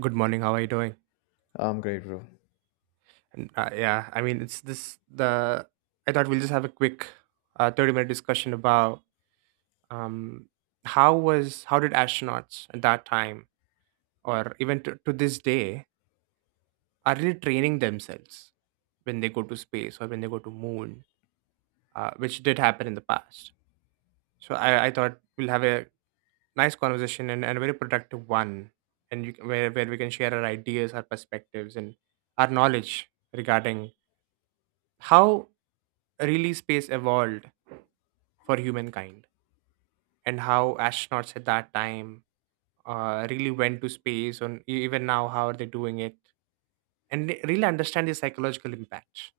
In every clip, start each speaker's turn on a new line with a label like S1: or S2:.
S1: Good morning. How are you doing?
S2: I'm great, bro.
S1: And, yeah, I mean, it's this the. I thought we'll just have a quick, 30-minute discussion about um, how did astronauts at that time, or even to this day, are really training themselves when they go to space or when they go to moon, which did happen in the past. So I thought we'll have a nice conversation and a very productive one, and where we can share our ideas, our perspectives, and our knowledge regarding how really space evolved for humankind and how astronauts at that time really went to space and even now how are they doing it and really understand the psychological impact,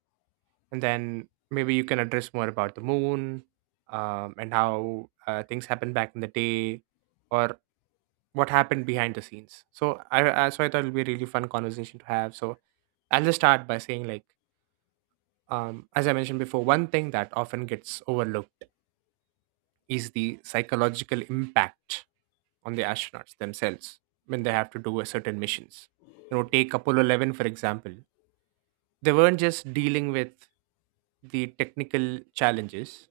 S1: and then maybe you can address more about the moon, and how things happened back in the day or what happened behind the scenes. So I thought it'll be a really fun conversation to have. So I'll just start by saying, like, as I mentioned before, one thing that often gets overlooked is the psychological impact on the astronauts themselves when they have to do a certain missions. You know, take Apollo 11 for example. They weren't just dealing with the technical challenges.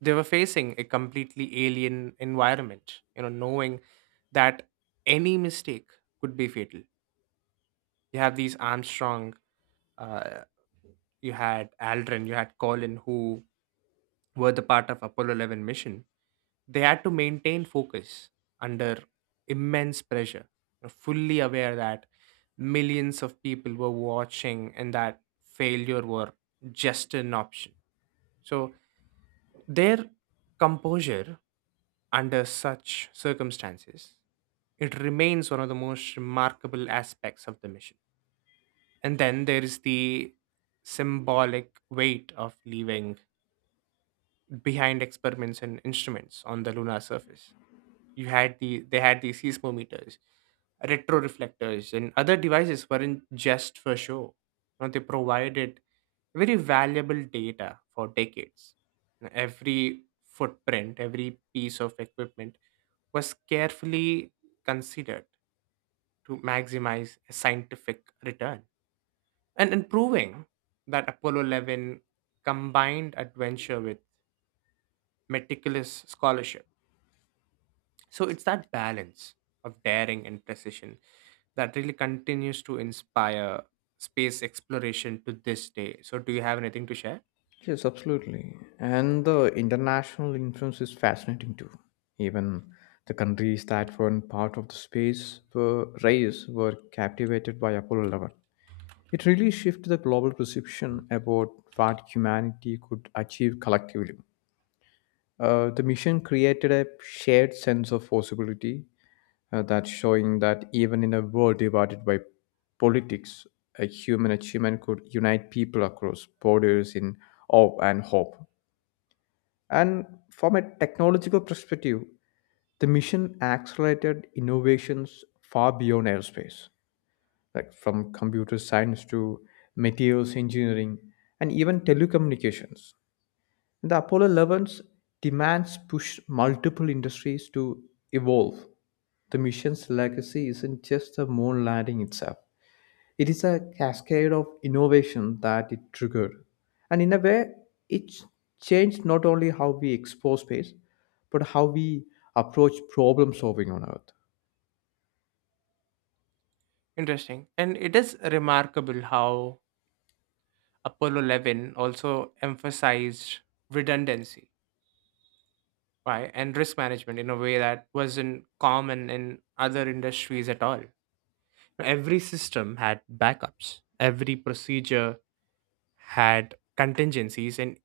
S1: They were facing a completely alien environment, you know, knowing that any mistake could be fatal. You have these Armstrong, uh, you had Aldrin, you had Colin, who were the part of Apollo 11 mission. They had to maintain focus under immense pressure, you know, fully aware that millions of people were watching and that failure were just an option. So their composure under such circumstances, it remains one of the most remarkable aspects of the mission. And then there is the symbolic weight of leaving behind experiments and instruments on the lunar surface. You had the They had these seismometers, retro reflectors, and other devices weren't just for show. You know, they provided very valuable data for decades. You know, every footprint, every piece of equipment was carefully considered to maximize a scientific return, and proving that Apollo 11 combined adventure with meticulous scholarship. So it's that balance of daring and precision that really continues to inspire space exploration to this day. So, do you have anything to share?
S2: Yes, absolutely. And the international influence is fascinating too. Even the countries that weren't part of the space were race were captivated by Apollo 11. It really shifted the global perception about what humanity could achieve collectively. The mission created a shared sense of possibility, that's showing that even in a world divided by politics, a human achievement could unite people across borders in awe and hope. And from a technological perspective, the mission accelerated innovations far beyond aerospace, like from computer science to materials engineering and even telecommunications. The Apollo 11's demands pushed multiple industries to evolve. The mission's legacy isn't just the moon landing itself, it is a cascade of innovation that it triggered. And in a way, it changed not only how we explore space, but how we approach problem solving on Earth.
S1: Interesting. And it is remarkable how Apollo 11 also emphasized redundancy, right, and risk management in a way that wasn't common in other industries at all. So every system had backups, every procedure had contingencies, and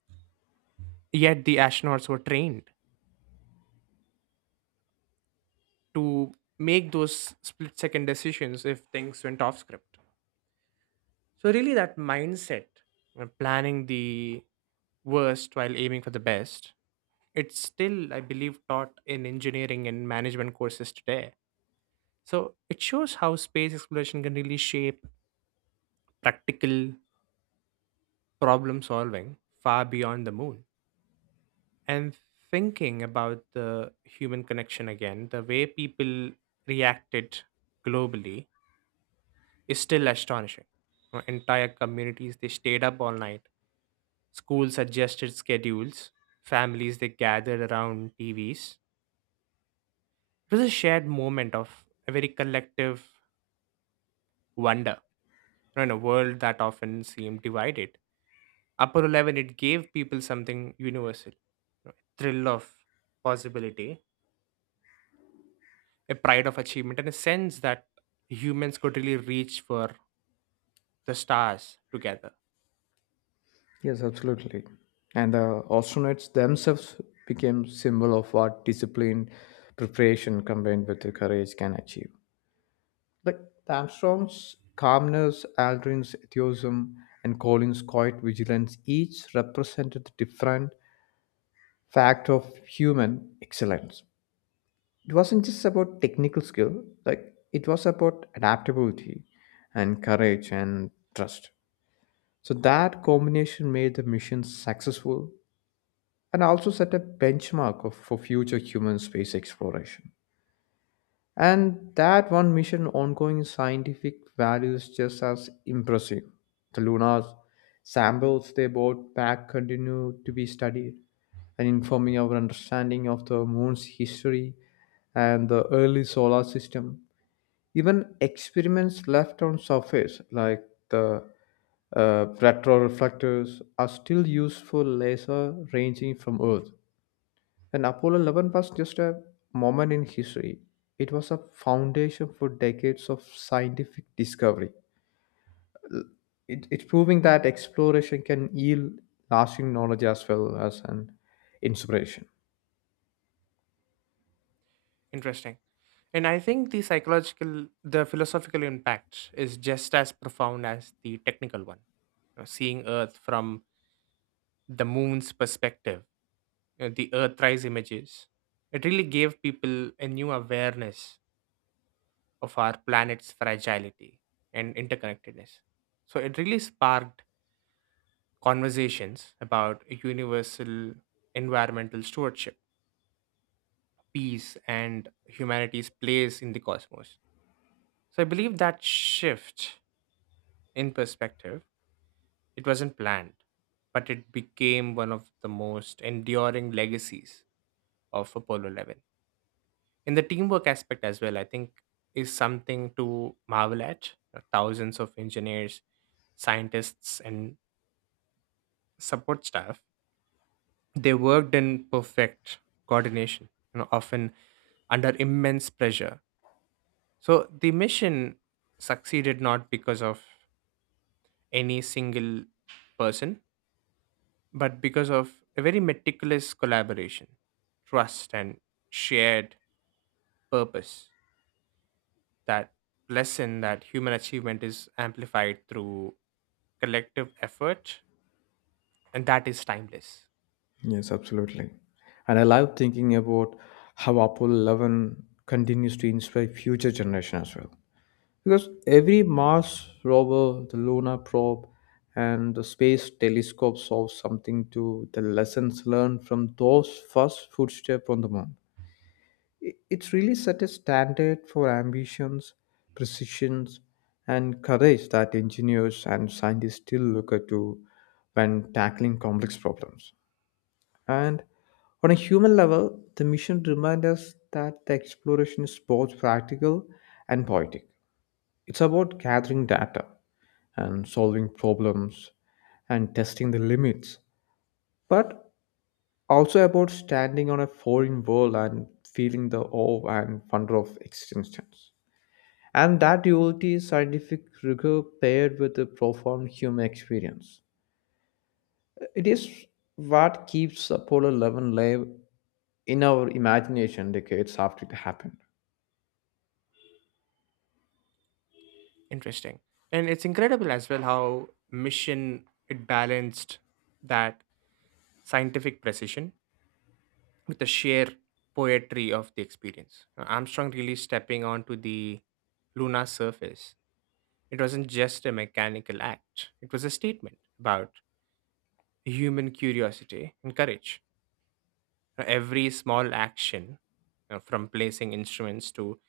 S1: yet the astronauts were trained to make those split second decisions if things went off script. So, really, that mindset, planning the worst while aiming for the best, it's still, I believe, taught in engineering and management courses today. So it shows how space exploration can really shape practical problem solving far beyond the moon. And thinking about the human connection again, the way people reacted globally is still astonishing. Entire communities, they stayed up all night, school suggested schedules, families they gathered around TVs. It was a shared moment of a very collective wonder, you know, in a world that often seemed divided. Apollo 11, it gave people something universal, you know, a thrill of possibility, a pride of achievement, and a sense that humans could really reach for the stars together.
S2: Yes, absolutely. And the astronauts themselves became symbol of what discipline, preparation combined with the courage can achieve. Like the Armstrong's calmness, Aldrin's enthusiasm, and Colin's quiet vigilance each represented a different fact of human excellence. It wasn't just about technical skill, like it was about adaptability and courage and trust. So that combination made the mission successful and also set a benchmark of, for future human space exploration. And that one mission ongoing scientific values just as impressive. The lunar samples they brought back continue to be studied and informing our understanding of the moon's history and the early solar system. Even experiments left on surface like the retroreflectors are still used for laser ranging from Earth, and Apollo 11 was just a moment in history. It was a foundation for decades of scientific discovery. L- it's proving that exploration can yield lasting knowledge as well as an inspiration.
S1: Interesting. And I think the psychological, the philosophical impact is just as profound as the technical one. You know, seeing Earth from the moon's perspective, you know, the Earthrise images, it really gave people a new awareness of our planet's fragility and interconnectedness. So it really sparked conversations about universal environmental stewardship, peace, and humanity's place in the cosmos. So I believe that shift in perspective, it wasn't planned, but it became one of the most enduring legacies of Apollo 11. In the teamwork aspect as well, I think is something to marvel at. Thousands of engineers, scientists, and support staff, they worked in perfect coordination, you know, often under immense pressure. So the mission succeeded not because of any single person but because of a very meticulous collaboration, trust, and shared purpose. That lesson that human achievement is amplified through collective effort, and that is timeless.
S2: Yes, absolutely. And I love thinking about how Apollo 11 continues to inspire future generations as well. Because every Mars rover, the lunar probe, and the space telescope saw something to the lessons learned from those first footsteps on the moon. It really set a standard for ambitions, precisions, and courage that engineers and scientists still look up to when tackling complex problems. And on a human level, the mission reminds us that the exploration is both practical and poetic. It's about gathering data and solving problems and testing the limits, but also about standing on a foreign world and feeling the awe and wonder of existence. And that duality is scientific rigor paired with a profound human experience. It is what keeps Apollo 11 live in our imagination decades after it happened.
S1: Interesting. And it's incredible as well how mission it balanced that scientific precision with the sheer poetry of the experience. Armstrong really stepping onto the lunar surface, it wasn't just a mechanical act, it was a statement about human curiosity and courage. Every small action, you know, from placing instruments to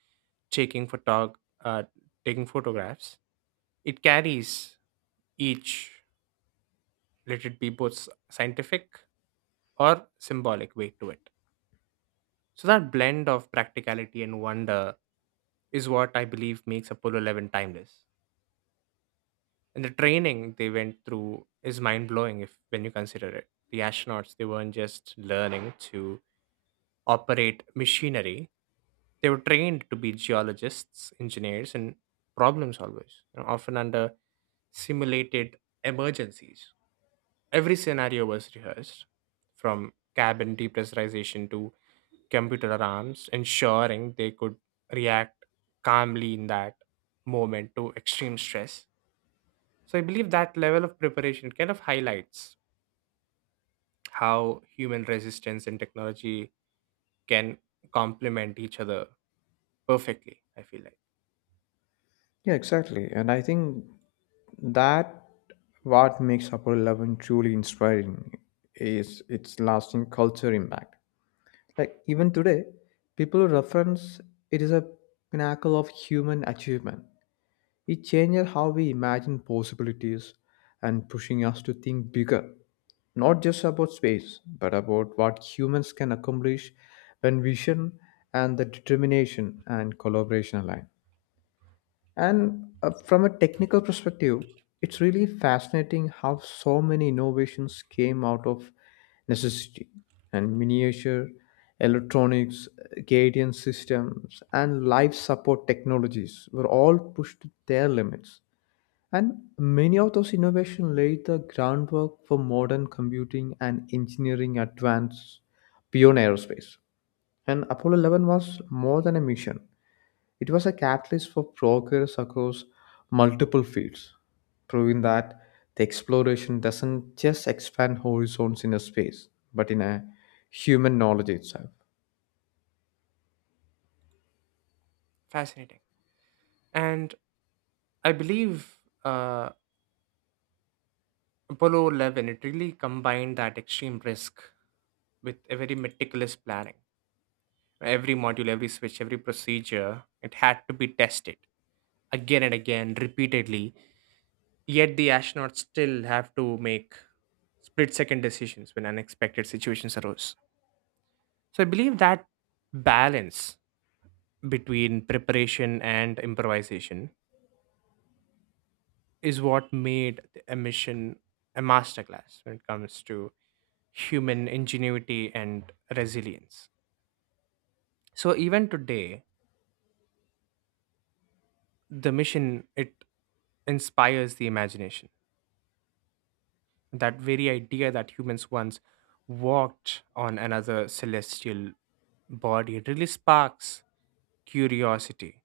S1: taking, photog- uh, taking photographs, it carries each, let it be both scientific or symbolic weight to it. So that blend of practicality and wonder is what I believe makes Apollo 11 timeless. And the training they went through is mind blowing if when you consider it. The astronauts, they weren't just learning to operate machinery, they were trained to be geologists, engineers, and problem solvers, you know, often under simulated emergencies. Every scenario was rehearsed, from cabin depressurization to computer alarms, ensuring they could react calmly in that moment to extreme stress. So I believe that level of preparation kind of highlights how human resistance and technology can complement each other perfectly. I feel like
S2: Yeah, exactly. And I think that what makes Apollo 11 truly inspiring is its lasting culture impact. Like even today, people reference it is a pinnacle of human achievement. It changes how we imagine possibilities and pushing us to think bigger, not just about space, but about what humans can accomplish when vision and the determination and collaboration align. And, from a technical perspective, it's really fascinating how so many innovations came out of necessity. And miniature electronics, guidance systems, and life support technologies were all pushed to their limits. And many of those innovations laid the groundwork for modern computing and engineering advance beyond aerospace. And Apollo 11 was more than a mission. It was a catalyst for progress across multiple fields, proving that the exploration doesn't just expand horizons in a space, but in a human knowledge itself.
S1: fascinating, and I believe, uh, Apollo 11, it really combined that extreme risk with a very meticulous planning. Every module, every switch, every procedure, it had to be tested again and again, repeatedly. Yet the astronauts still have to make split second decisions when unexpected situations arose. So I believe that balance between preparation and improvisation is what made the mission a masterclass when it comes to human ingenuity and resilience. So even today, the mission it inspires the imagination. That very idea that humans once walked on another celestial body, it really sparks curiosity,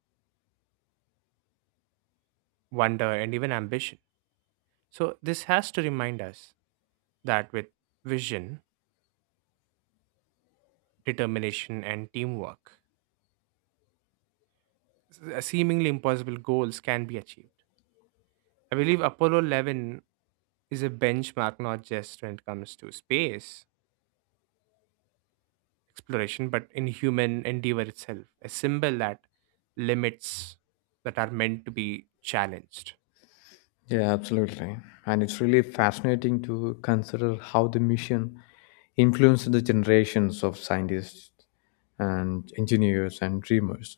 S1: wonder, and even ambition. So this has to remind us that with vision, determination, and teamwork, seemingly impossible goals can be achieved. I believe Apollo 11 is a benchmark not just when it comes to space exploration, but in human endeavor itself, a symbol that limits that are meant to be challenged.
S2: Yeah, absolutely. And it's really fascinating to consider how the mission influenced the generations of scientists and engineers and dreamers.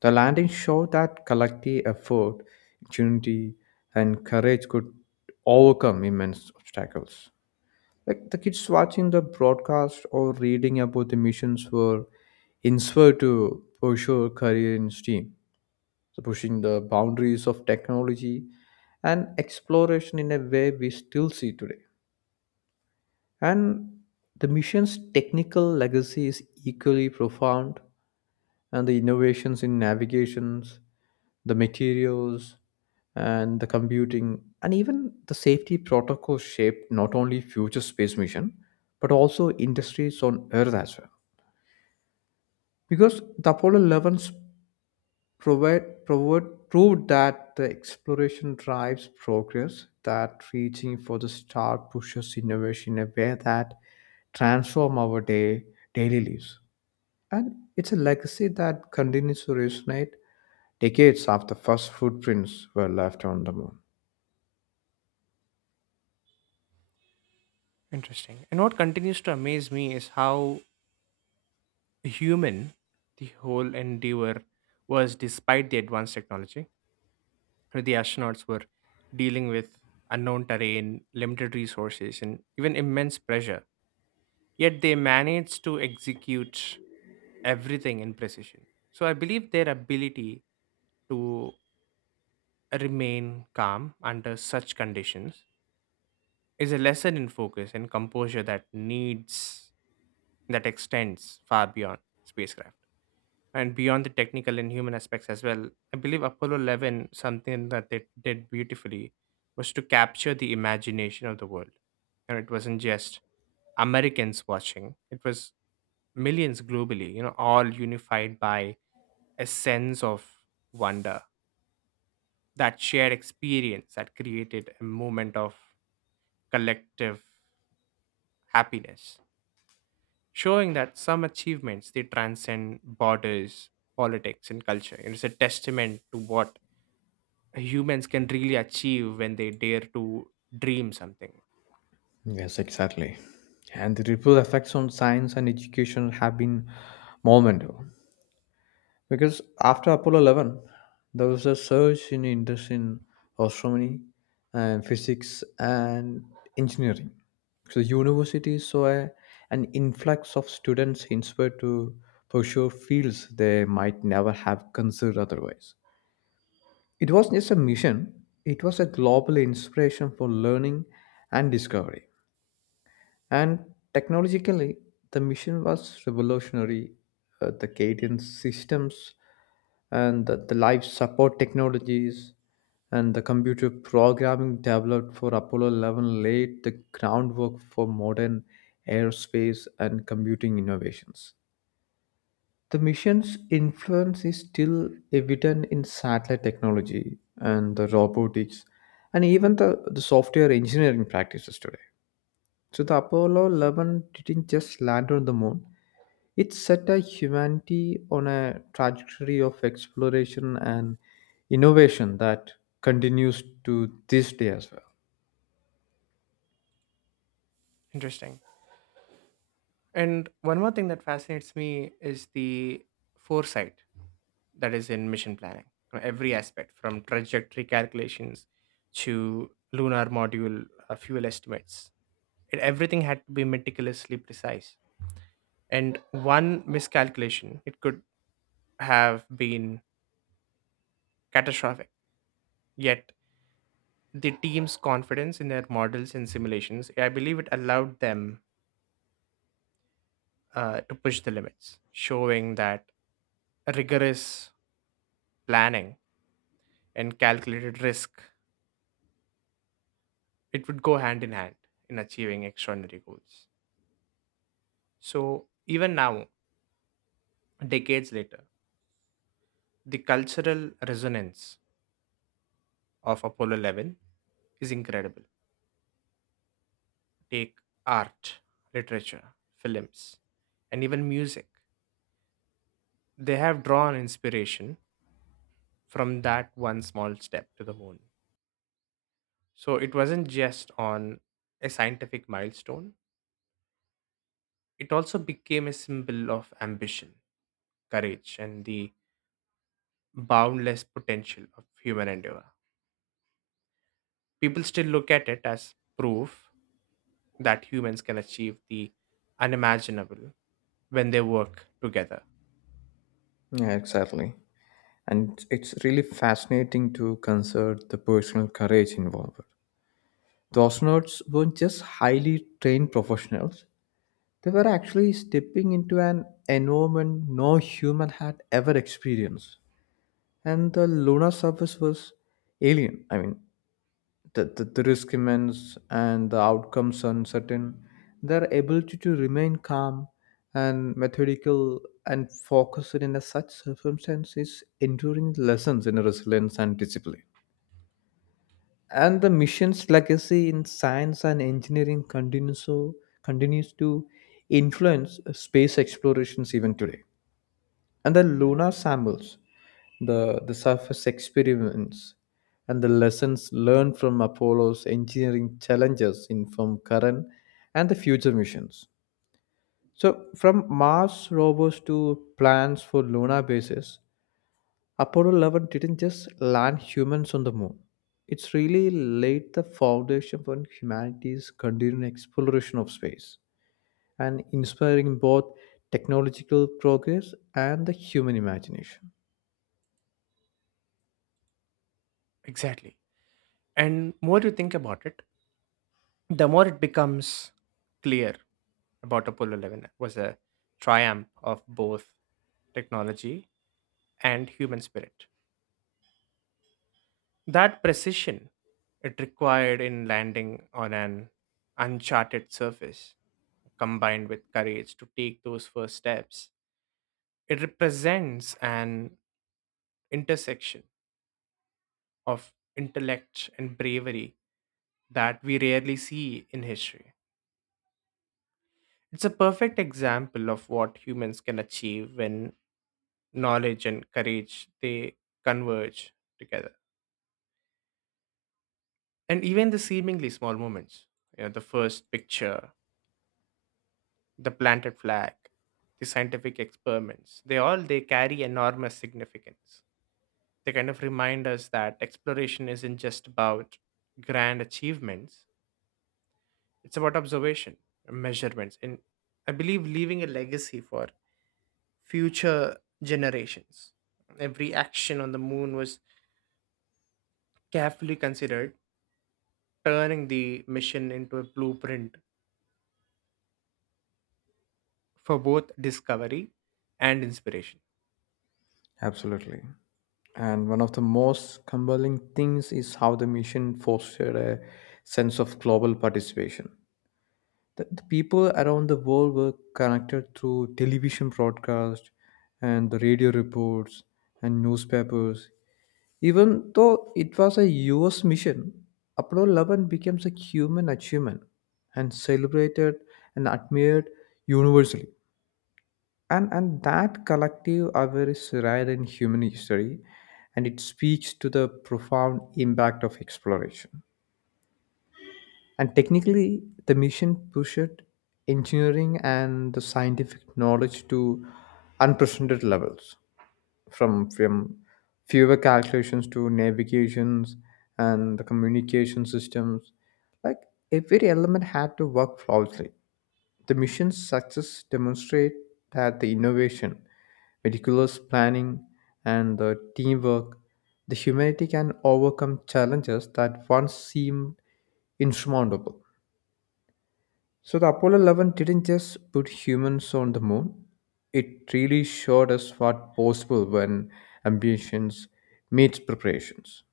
S2: The landing showed that collective effort, unity, and courage could overcome immense obstacles. Like the kids watching the broadcast or reading about the missions were inspired to pursue a career in STEAM, so pushing the boundaries of technology and exploration in a way we still see today. And the mission's technical legacy is equally profound, and the innovations in navigations, the materials, and the computing, and even the safety protocols shaped not only future space mission, but also industries on Earth as well. Because the Apollo 11s proved that the exploration drives progress, that reaching for the star pushes innovation in a way that transform our daily lives. And it's a legacy that continues to resonate decades after first footprints were left on the moon.
S1: Interesting. And what continues to amaze me is how human the whole endeavor was. Despite the advanced technology, the astronauts were dealing with unknown terrain, limited resources, and even immense pressure. Yet they managed to execute everything in precision. So I believe their ability to remain calm under such conditions is a lesson in focus and composure that needs that extends far beyond spacecraft. And beyond the technical and human aspects as well, I believe Apollo 11, something that they did beautifully, was to capture the imagination of the world. And it wasn't just Americans watching, it was millions globally, you know, all unified by a sense of wonder. That shared experience that created a moment of collective happiness, showing that some achievements they transcend borders, politics, and culture. It's a testament to what humans can really achieve when they dare to dream something.
S2: Yes, exactly. And the ripple effects on science and education have been monumental. Because after Apollo 11, there was a surge in interest in astronomy and physics and engineering. So universities saw an influx of students inspired to pursue fields they might never have considered otherwise. It wasn't just a mission, it was a global inspiration for learning and discovery. And technologically, the mission was revolutionary. The cadence systems and the life support technologies and the computer programming developed for Apollo 11 laid the groundwork for modern aerospace and computing innovations. The mission's influence is still evident in satellite technology and the robotics and even the software engineering practices today. So the Apollo 11 didn't just land on the moon, it set a humanity on a trajectory of exploration and innovation that continues to this day as well.
S1: Interesting. And one more thing that fascinates me is the foresight that is in mission planning. Every aspect from trajectory calculations to lunar module fuel estimates. It, everything had to be meticulously precise. And one miscalculation, it could have been catastrophic. Yet the team's confidence in their models and simulations, I believe it allowed them, to push the limits, showing that rigorous planning and calculated risk, it would go hand in hand in achieving extraordinary goals. So even now, decades later, the cultural resonance of Apollo 11 is incredible. Take art, literature, films, and even music. They have drawn inspiration from that one small step to the moon. So it wasn't just on a scientific milestone, it also became a symbol of ambition, courage, and the boundless potential of human endeavor. People still look at it as proof that humans can achieve the unimaginable when they work together.
S2: Yeah, exactly. And it's really fascinating to consider the personal courage involved. The astronauts weren't just highly trained professionals, they were actually stepping into an environment no human had ever experienced. And the lunar surface was alien. I mean, the risk immense and the outcomes uncertain. Their ability to remain calm and methodical and focused in a such circumstance is enduring lessons in resilience and discipline. And the mission's legacy in science and engineering continues to influence space explorations even today, and the lunar samples, the surface experiments, and the lessons learned from Apollo's engineering challenges inform current and the future missions. So from Mars rovers to plans for lunar bases, Apollo 11 didn't just land humans on the moon. It's really laid the foundation for humanity's continued exploration of space and inspiring both technological progress and the human imagination.
S1: Exactly. And more you think about it, the more it becomes clear about Apollo 11 was a triumph of both technology and human spirit. That precision it required in landing on an uncharted surface, combined with courage to take those first steps, it represents an intersection of intellect and bravery that we rarely see in history. It's a perfect example of what humans can achieve when knowledge and courage they converge together. And even the seemingly small moments, you know, the first picture, the planted flag, the scientific experiments, they all they carry enormous significance. They kind of remind us that exploration isn't just about grand achievements, it's about observation, measurements, and I believe leaving a legacy for future generations. Every action on the moon was carefully considered, turning the mission into a blueprint for both discovery and inspiration.
S2: Absolutely. And one of the most compelling things is how the mission fostered a sense of global participation. The people around the world were connected through television broadcasts and the radio reports and newspapers. Even though it was a US mission, Apollo 11 became a human achievement and celebrated and admired universally. And that collective aware is rare in human history, and it speaks to the profound impact of exploration. And technically, the mission pushed engineering and the scientific knowledge to unprecedented levels, from fewer calculations to navigations and the communication systems. Like every element had to work flawlessly. The mission's success demonstrate that the innovation, meticulous planning, and the teamwork, the humanity can overcome challenges that once seemed insurmountable. So the Apollo 11 didn't just put humans on the moon, it really showed us what possible when ambitions meets preparations.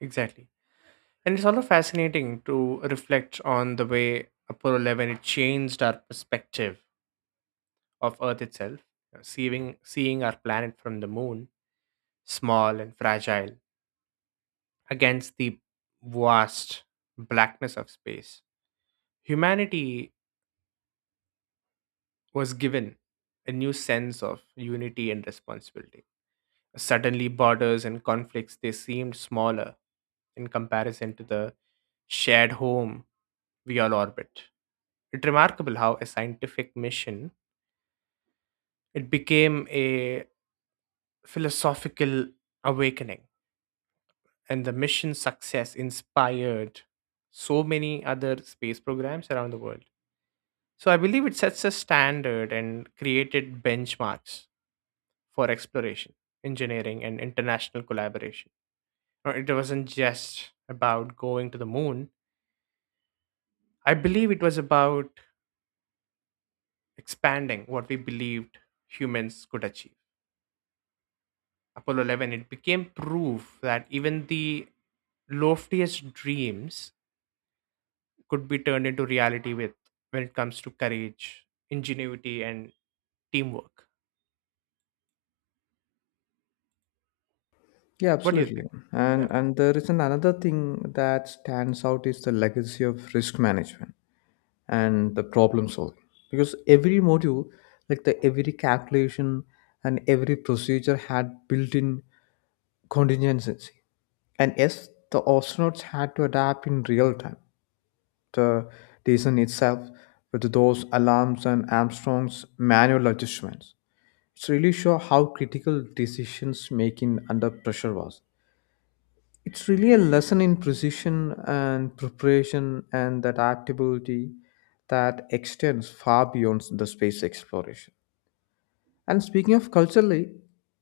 S1: Exactly. And it's also fascinating to reflect on the way Apollo 11 it changed our perspective of Earth itself, you know, seeing our planet from the moon, small and fragile, against the vast blackness of space. Humanity was given a new sense of unity and responsibility. Suddenly, borders and conflicts they seemed smaller in comparison to the shared home we all orbit. It's remarkable how a scientific mission it became a philosophical awakening, and the mission's success inspired so many other space programs around the world. So I believe it sets a standard and created benchmarks for exploration, engineering, and international collaboration. Now, it wasn't just about going to the moon. I believe it was about expanding what we believed humans could achieve. Apollo 11, it became proof that even the loftiest dreams could be turned into reality with when it comes to courage, ingenuity, and teamwork.
S2: Yeah,
S1: What do you
S2: absolutely.
S1: think? Yeah,
S2: And there is an another thing that stands out is the legacy of risk management and the problem solving. Because every module, like the every calculation and every procedure had built-in contingency. And yes, the astronauts had to adapt in real time. The reason itself with those alarms and Armstrong's manual adjustments. It's really show how critical decisions making under pressure was. It's really a lesson in precision and preparation and that adaptability that extends far beyond the space exploration. And speaking of culturally,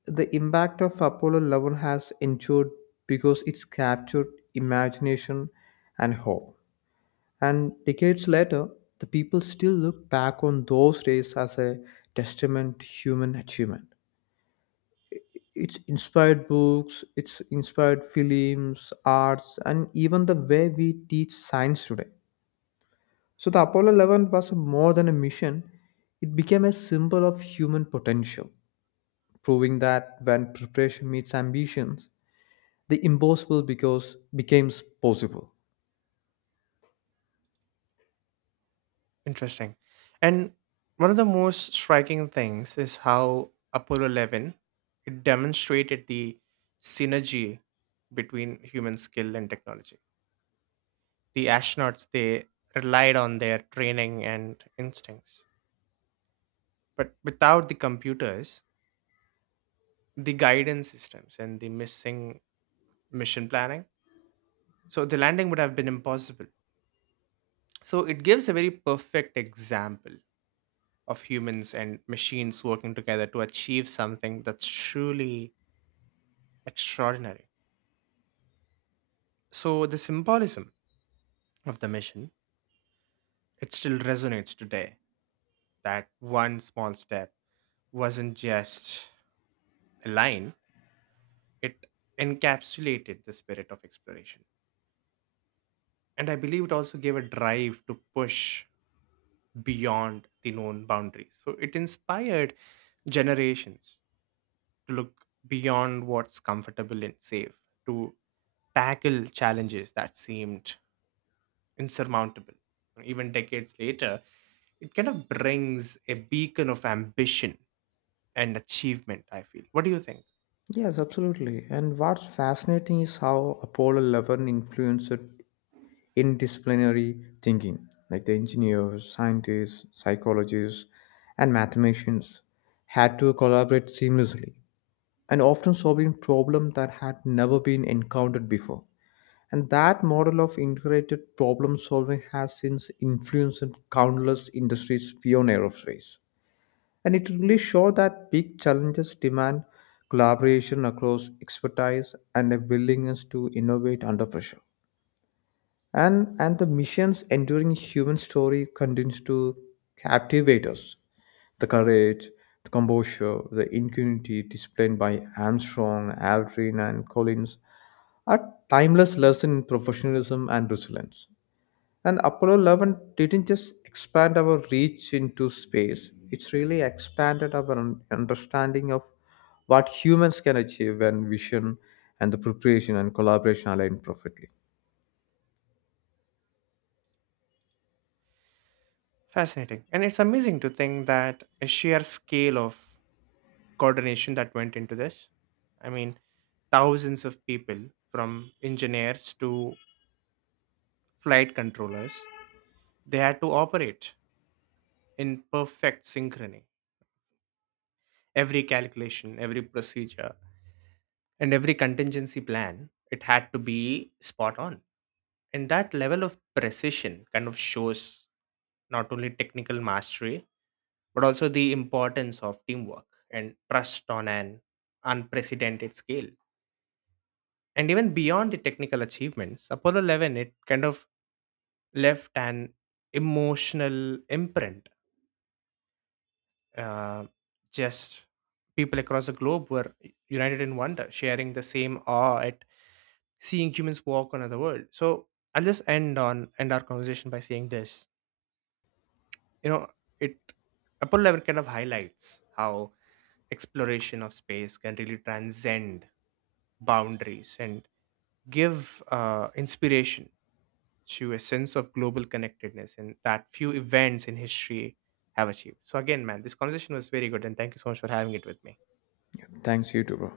S2: the impact of Apollo 11 has endured because it's captured imagination and hope. And decades later, the people still look back on those days as a testament to human achievement. It's inspired books, it's inspired films, arts, and even the way we teach science today. So the Apollo 11 was more than a mission, it became a symbol of human potential, proving that when preparation meets ambitions, the impossible because becomes possible.
S1: interesting. And one of the most striking things is how Apollo 11 it demonstrated the synergy between human skill and technology. The astronauts they relied on their training and instincts, but without the computers, the guidance systems and the missing mission planning. So the landing would have been impossible. So it gives a very perfect example of humans and machines working together to achieve something that's truly extraordinary. So the symbolism of the mission, it still resonates today that one small step wasn't just a line, it encapsulated the spirit of exploration. And I believe it also gave a drive to push beyond the known boundaries. So it inspired generations to look beyond what's comfortable and safe, to tackle challenges that seemed insurmountable. Even decades later, it kind of brings a beacon of ambition and achievement, I feel. What do you think?
S2: Yes, absolutely. And what's fascinating is how Apollo 11 influenced interdisciplinary thinking, like the engineers, scientists, psychologists, and mathematicians had to collaborate seamlessly and often solving problems that had never been encountered before. And that model of integrated problem solving has since influenced countless industries beyond aerospace. And it really showed that big challenges demand collaboration across expertise and a willingness to innovate under pressure. And the mission's enduring human story continues to captivate us, the courage, the composure, the ingenuity displayed by Armstrong, Aldrin, and Collins are timeless lessons in professionalism and resilience. And Apollo 11 didn't just expand our reach into space, it's really expanded our understanding of what humans can achieve when vision and the preparation and collaboration align perfectly.
S1: Fascinating. And it's amazing to think that a sheer scale of coordination that went into this. I mean, thousands of people from engineers to flight controllers, they had to operate in perfect synchrony. Every calculation, every procedure, and every contingency plan, it had to be spot on. And that level of precision kind of shows not only technical mastery, but also the importance of teamwork and trust on an unprecedented scale. And even beyond the technical achievements, Apollo 11, it kind of left an emotional imprint, uh, just people across the globe were united in wonder, sharing the same awe at seeing humans walk on other world. So I'll just end on end our conversation by saying this. You know, it Apollo 11 kind of highlights how exploration of space can really transcend boundaries and give, inspiration to a sense of global connectedness and that few events in history have achieved. So again, man, this conversation was very good and thank you so much for having it with me.
S2: Thanks, you too, bro.